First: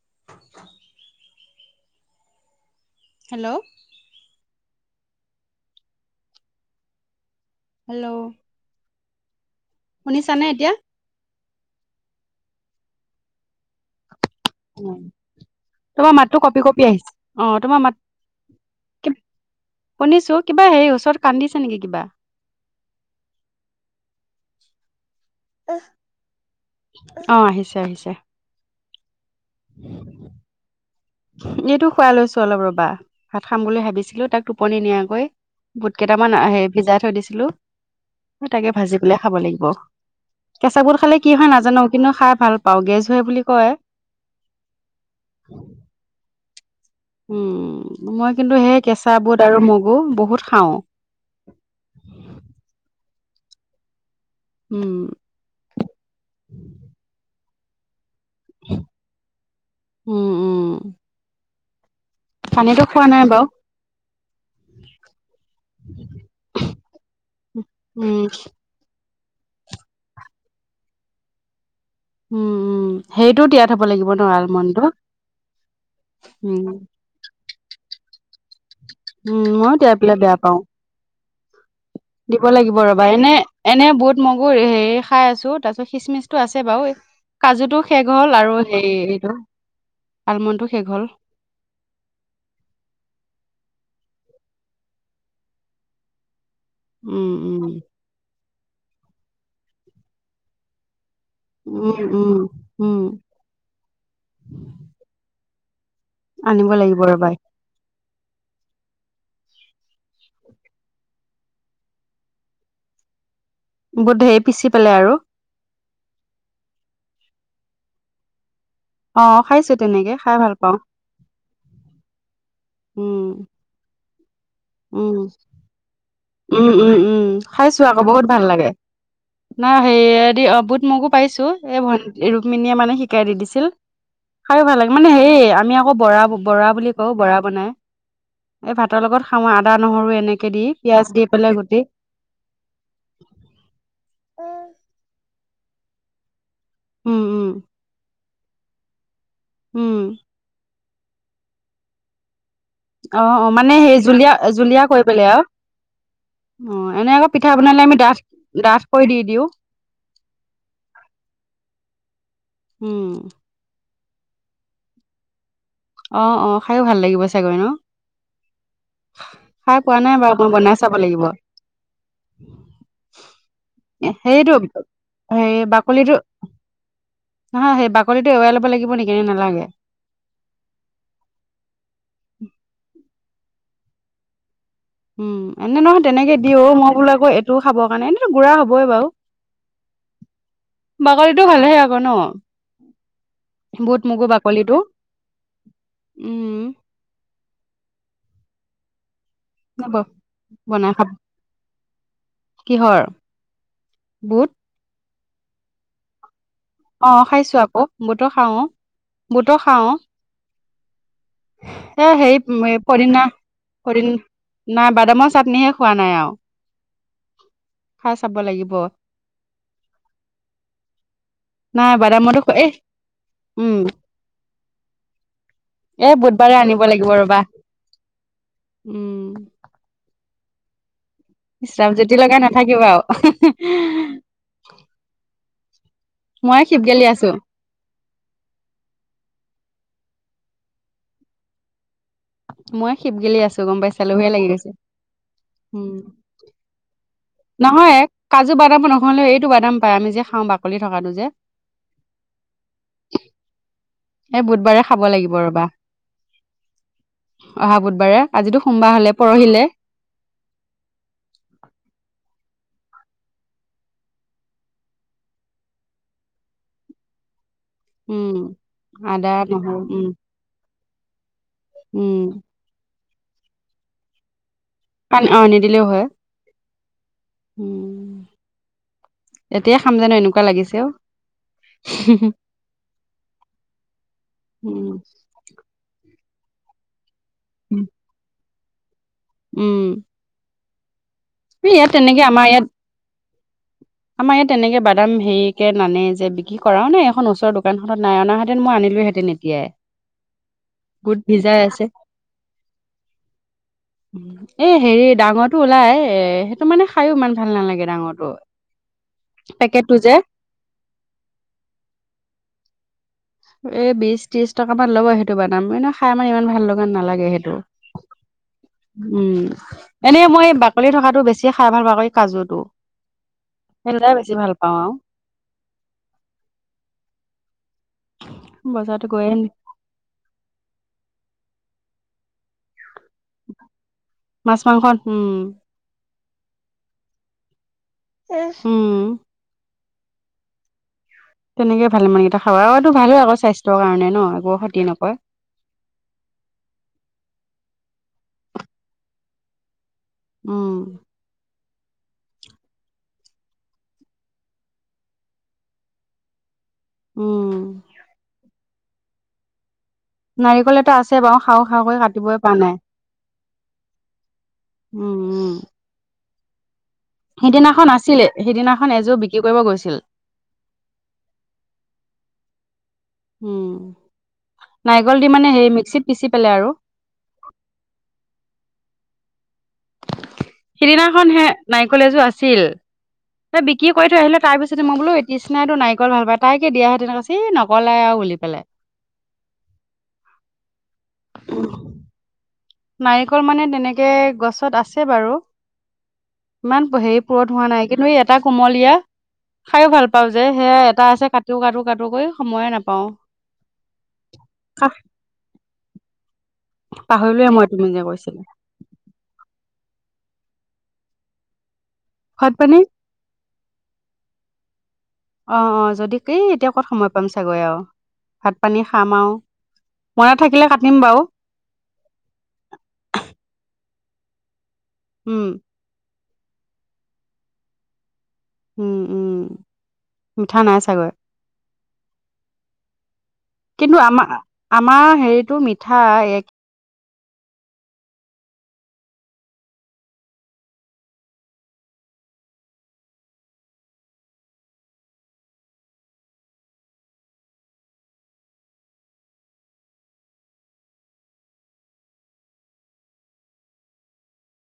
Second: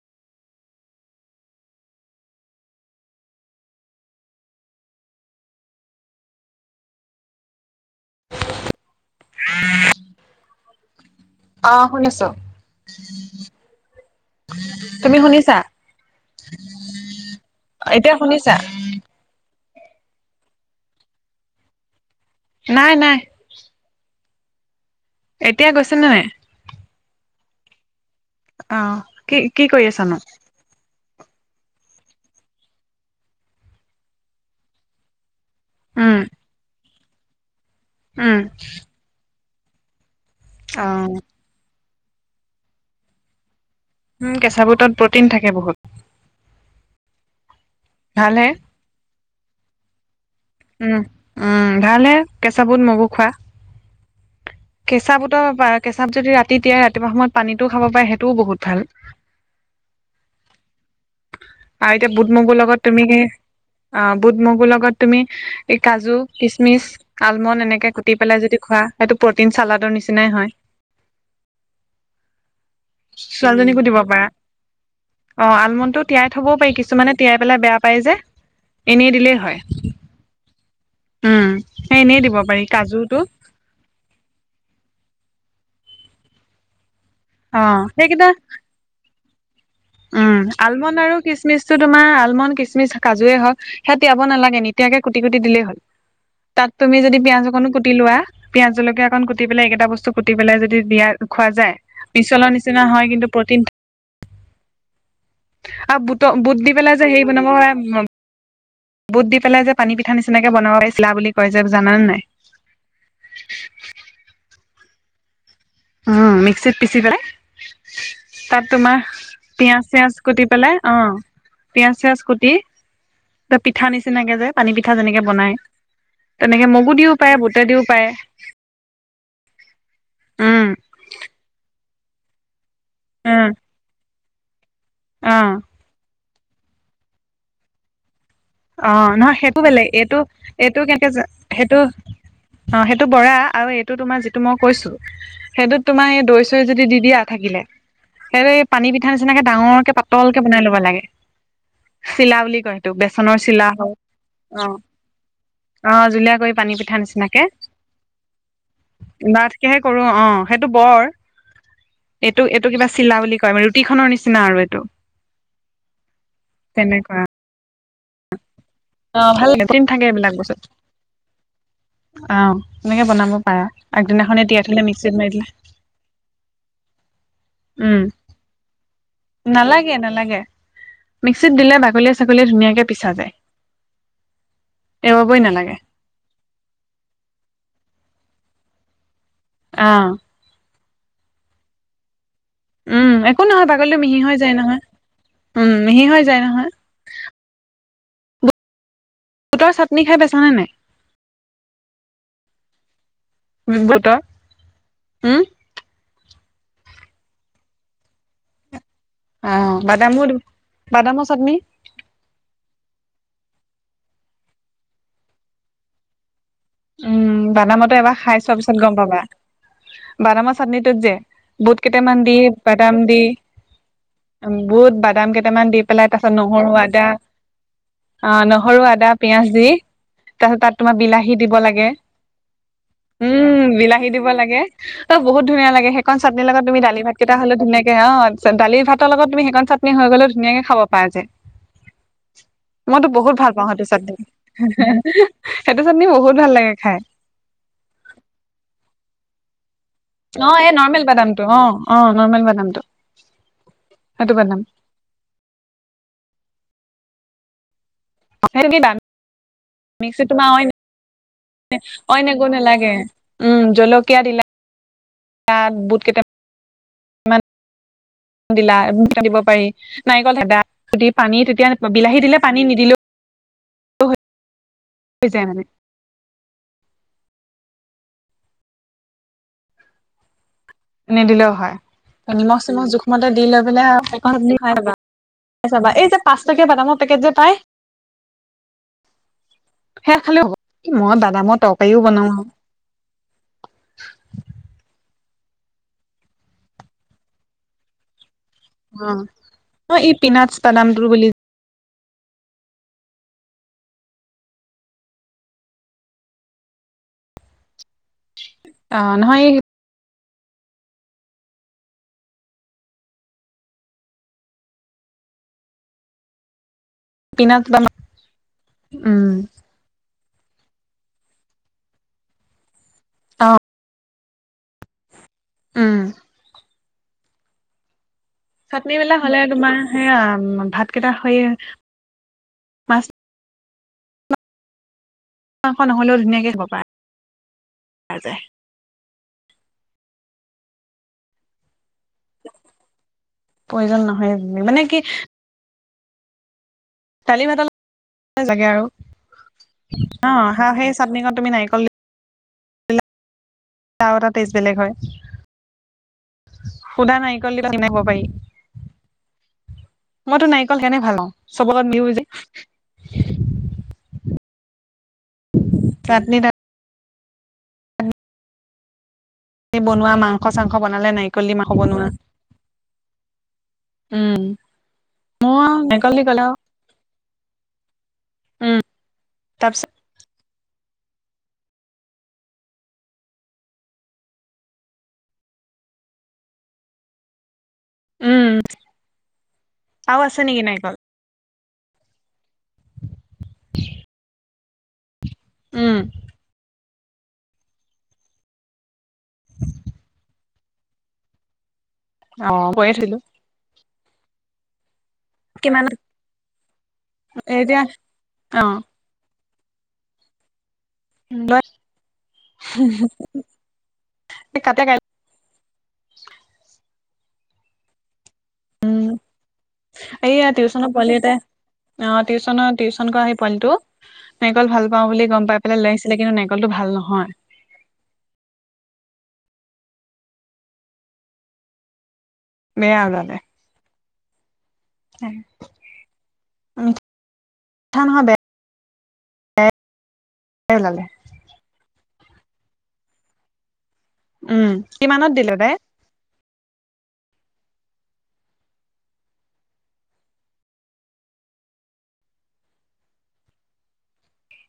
[unintelligible] [inaudible] Hello hello শুনিছানে এতিয়া? আহ শুনিছো। তুমি শুনিছা? তোমাৰ মাতটো কপি কপি আহিছে, অ তোমাৰ মাত, এতিয়া শুনিছা শুনিছো। কিবা হেৰি ওচৰত কান্দিছে নিকি কিবা? নাই নাই। এতিয়া গৈছে নে নাই? অ আহিছে আহিছে। অ কি কি কৰি আছানো? এইটো শুৱাই লৈছো অলপ ৰবা, ভাত খাম বুলি ভাবিছিলো তাক টোপনি নিয়াইকৈ। বুট উম কেইটামান হে ভিজাই থৈ দিছিলো উম তাকে ভাজি পেলাই খাব লাগিব। অ কেঁচা বুট খালে কি হয় নাজানো কিন্তু খাই ভাল পাওঁ গেছ বুলি কয়। উম কেঁচা বুটত প্ৰটিন থাকে বহুত। উম মই ভালহে কিন্তু সেই কেঁচা বুট আৰু মগু বহুত খাওঁ। উম উম ভাল হে কেঁচা বুট মগু খোৱা। উম কেঁচাবুটৰ বা কেঁচাত যদি ৰাতি তিয়াই ৰাতিপুৱা সময়ত পানীটোও খাব পাৰে সেই টো বহুত ভাল। [inaudible] উম উম আৰু এতিয়াও বুট মগুৰ লগত পানীতো তুমি খোৱা কে নাই বাৰু অ বুট মগুৰ লগত তুমি এই কাজু, কিচমিচ, আলমণ্ড এনেকে কুটি উম পেলাই যদি খোৱা সেইটো প্ৰটিন চালাডৰ নিচিনাই হয়। উম উম। সেইটোও তিয়াই ছোৱালীজনীকো থব দিব লাগিব ন পাৰা আলমণ্ডটো? অ আলমণ্ডটো তিয়াই থবও উম পাৰি কিছুমানে তিয়াই পেলাই বেয়া পায় যে। এনেই দিলেই উম হয় মইয়ো তিয়াই পেলাই বেয়া পাও। উম সেই এনেই দিব পাৰি লাগিব ৰবা, কাজুটো এনে এনে বুট মগুৰ হে খাই আছো, তাৰ পিছত খিচমিচ টো আছে বাও অ কাজুটো শেষ সেইকেইটা হ'ল আৰু হেৰি এইটো উম, আলমণ্ডটো শেষ আলমণ্ড হ'ল আৰু খচমিচটো তোমাৰ, আলমণ্ড, কিচমিচ, কাজুয়েই হওক সেয়া তিয়াব নালাগে, নিতিয়াকে কুটি -কুটি দিলেই হ'ল, তাত তুমি যদি উম পিয়াঁজ উম অকনো কুটি লোৱা পিয়াজ জলকীয়া অকন কুটি পেলাই এইকেইটা বস্তু কুটি পেলাই যদি দিয়া খোৱা যায়, উম উম মিছলৰ নিচিনা উম হয় কিন্তু প্ৰটিন আৰু বুটক বুট আনিব দি পেলাই লাগিব যে ৰবা হেৰি বনাব হয় বুট দি পেলাই যে পানী পিঠা নিচিনাকে বনোৱাইছিলা বুলি কয় যে জানানে নাই? বুধে পিছি পালে আৰু। উম মিক্সিত পিছি পেলাই। তাত তোমাৰ অ খাইছো পিয়য়াজ চিয়াজ তেনেকে খাই কুটি ভাল পেলাই পাওঁ অ পিয়াজ -চিয়াজ কুটি উম এই পিঠা নিচিনাকে যে পানী পিঠা উম যেনেকে বনাই। তেনেকে উম, মগু উম, দিও উম পাৰে বুটে খাইছো দিও আকৌ পাৰে বহুত ভাল লাগে। না সেইয়- উম বুত মগু পাইছো, এই ভণ ৰুক্মিনীয়ে মানে শিকাই দি উম দিছিল। খাইছো ভাল লাগে মানে, সেই অ ই আমি আকৌ বৰা, বৰা বুলি কওঁ বৰা বনাই। এই অ, ভাতৰ লগত নহয় খাওঁ সেইটো আদা বেলেগ, নহৰু এইটো- এনেকে দি এইটো পিয়াজ ক্ষেত্ৰত দি পেলাই গুটি সেইটো, অ, সেইটো বৰা আৰু এইটো তোমাৰ যিটো মই কৈছো। সেইটোত তোমাৰ এই দৈ -চৈ যদি দি দিয়া উম উম থাকিলে সেইটো পানী পি ঠা নিচিনাকে ডাঙৰ কে উম পাতল কে বনাই ল'ব লাগে। চিলা বুলি কয়। সেইটো অ বেচনৰ অ চিলা মানে হয়। সেই জুলীয়া অ, জুলীয়া কৰি পেলাই আৰু অ, জুলীয়া কৰি অ পানী পিঠা এনে আকৌ নিচিনাকে পিঠা বনালে আমি ডাঠ ডাঠ কৰি দি দিওঁ ধাত কেহে কৰো অ, সেইটো বৰ এইটো এইটো কিবা উম চিলা বুলি কয় মানে ৰুটি খনৰ নিচিনা নিচিনা আৰু এইটো। অ অ খাইও ভাল তেনেকুৱা লাগিব চাগৈ ন। খাই লেটিন পোৱা থাকে নাই এইবিলাক বাৰু মই বস্তুত বনাই চাব লাগিব। অ এনেকে বনাব পাৰা আগদিনাখনে সেইটো, তিয়াই থলে মিক্সিত মাৰি হে দিলে বাকলিটো নহয় সেই উম বাকলিটো এৰুৱাই ল'ব লাগিব নেকি ন নালাগে? মিক্সিত দিলে বাগলীয়ে ছাকলীয়ে ধুনীয়াকে পিছা যায়। এৰুৱাবই উম, নালাগে এনে নহয় তেনেকে দি অ মই বোলে অ এইটোও খাবৰ কাৰণে এনেতো গুঢ়া হবই বাৰু। আহ। বাকলিটো ভালেহে আকৌ ন। উম, একো নহয় বাগলী বুট মিহি মগু হৈ যায় বাকলিটো নহয়। উম, মিহি হৈ যায় উম নহয়। বুটৰ চাটনি খাই পাইছানে নাই বনাই খাব কিহৰ বুটৰ বুট উম, অ, খাইছো আকৌ বহতো খাও অ। অ বুটো খাও, বাদামো বাদামৰ চাটনি এই সেই পদিনা পদিন না বাদামৰ চাটনিহে খোৱা নাই আৰু। উম, বানামটো এবাৰ চাব খাই চোৱাৰ লাগিব পিছত গম পাবা। বাদামৰ চাটনিটোত যে বুট নাই কেইটামান দি বাদামতো এ বাদাম দি উম বহুত বাদাম কেইটা কেইটামান দি পেলাই এ তাৰ পিছত বুধবাৰে নহৰু আনিব আদা লাগিব ৰবা অ নহৰু আদা উম পিয়াজ দি তাৰপিছ তাত তোমাৰ বিলাহী- দিব লাগে। ইছৰাম জুতি লগাই নাথাকিবা আৰু উম, বিলাহী দিব লাগে অ, বহুত ধুনীয়া লাগে। সেইখন চাটননি মই লগত তুমি দালি শিপগেলি আছো ভাতকেইটা হলে ধুনিয়াকে অ, দালি ভাতৰ লগত তুমি সেই কন চাটনি হৈ গলেও ধুনীয়াকে খাব পায় যে। মই মইতো বহুত শিপগেলি ভাল আছো পাও গম সেইটো পাইছা চাটনী লোভে লাগি গৈছে সেইটো উম চাটনি বহুত ভাল লাগে খাই। নহয় কাজু বাদাম নহলেও এইটো বাদাম পাই আমি যে খাওঁ অ এই বাকলি নৰ্মেল থকাটো যে বাদামটো অ অ নৰ্মেল বাদামটো। সেইটো এই বাদাম বুধবাৰে খাব লাগিব ৰবা অহা বুধ- বাৰে আজি সেইটো কি সোমবাৰ দাম হলে পৰহিলে। মিক্সিত তোমাৰ অইন অইন নালাগে উম জলকীয়া দিলা তাত বুট কেইটাম- উম দিলা এমিশন আদা দিব পাৰি নহৰু উম নাৰিকল হো যদি পানী তেতিয়া বিলাহী উম দিলে পানী নিদিলেও অ হৈ অ যায় মানে নিদিলেও হয়। এতিয়া খাম জানো এনেকুৱা লাগিছ এনে দিলেও হয় নিমখ চমখ জোখমতে দি লৈ পেলাই সেই উম খাইাবা বাা এই যে পাঁচ টকীয়া বাদামৰ পেকেট যে পায় উম সেয়া খালে হ মই দাদামৰ ইয়াত তৰকাৰীও তেনেকে বনাওঁ আমাৰ ইয়াত আমাৰ ইয়াত তেনেকে বাদাম হেৰি কেে নানে যে বিক্ৰী কৰাও নে এখন ওচৰৰ দোকানখনত নাই অনা হঁতেন মই অ আনিলো হেঁতেন এতিয়াই অ ই পিনাটছ বাদামটো গোট বুলি ভিজাই আছে এ হেৰি ডাঙৰটো ওলাই এ সেইটো মানে খাইো ইমান ভাল নালাগে ডাঙৰটো অ নহয় এই পেকেটটো যে এ বিশ ত্ৰিশ টকা মান ল'ব সেইটো বাদাম এনে খাই মানে ইমান ভাল ল'ব নালাগে সেইটো পিনাট বাদাম উম এনে মই বাকলি থকাাতটো বেছি খাই ভাল বাকলি কাজু টো সেইাই বেছি ভাল পাওঁ আৰু উম চাটন বজাৰতো বিলাক গৈয়ে হলে তোমাৰ সেয়া ভাত কেইটা হয় মাছ মাছ মাংস উম মাংস নহ'লেও ধুনীয়াকে খাব পৰা যায় হম তেনেকে ভালে মানেকেইটা খাব আৰুতটো ভাল আকৌ স্বাস্থ্যৰ প্ৰয়োজন কাৰণে ন নহয় একো মানে ক্ষতি কি নকয় দালি ভাতল লাগে আৰু অ হাঁ উম সেই চাটনিখনত তুমি নাৰিকল দি তা এটা টেষ্ট বেলেগ হয় সুধা উম নাৰিকল দি কিনিব পাৰি মইতো নাৰিকল এটা সেইকাৰণে ভাল আছে পাওঁ বাৰু খাহ চবৰ লগত খওকৈ মিলো যে কাটিবই পৰা নাই উম উম চাটনি সিদিনাখন আছিলে সেইদিনাখন এযোৰ বিক্ৰী কৰিব গৈছিল বনোৱা মাংস চাংস বনালে নাৰিকল দি মাংস বনোৱা উম নাৰিকল দি মানে মই হে আৰু মিক্সিত নাৰিকল দি পিচি ক'লে পেলাই আৰু তাতিছ সিদিনাখন হে নাৰিকলেজো আছিল তই বিক্ৰী কৰি থ আহিল তাৰ পিছতে মই বোলো ইতিষ্াইো নাৰিকল ভাল পাই তাইকেিয়াহে তেনেকুৱাি নক কলোই আৰু উ উম পেলাই আৰু আছে নেকি নাৰিকল নাৰিকল মানে তেনেকে গছত আছে বাৰু উম ইমান হেৰি পুৰত হোৱা নাই কিন্তু এই এটা কোমলীয়া খাইও ভাল পাওঁ যে যে সেয়া এটা আছে কটোি কাটো কটো কৰি অ সময়ে কৈয়ে নাপাও থৈলো কিমান পাহৰিলোৱে মই এতিয়া তুমি যে কৈছিলো অ ব ভাত পানী কতে কাই অ অ যদি কি এতিয়া ক'ত সময় পাম চাগৈ আৰু ভাত পানী উম খাম আৰু মনত এইয়া থাকিলে টিউচনৰ কাটিম বাৰু পোৱালিতে অ টিউশচন টিউচন কৰা সি পোৱালিটো নাৰিকল ভাল পাও বুলি উম গম পাই পেলাই লৈ আহিছিলে কিন্তু নাৰিকলটো ভাল নহয় উম উম মিঠা নাই চাগৈ বেয়ানে কিন্তু আমাৰ আমাৰ হেৰিটো মিঠা এক নহয়াগে উম কিমানত দিলে তাই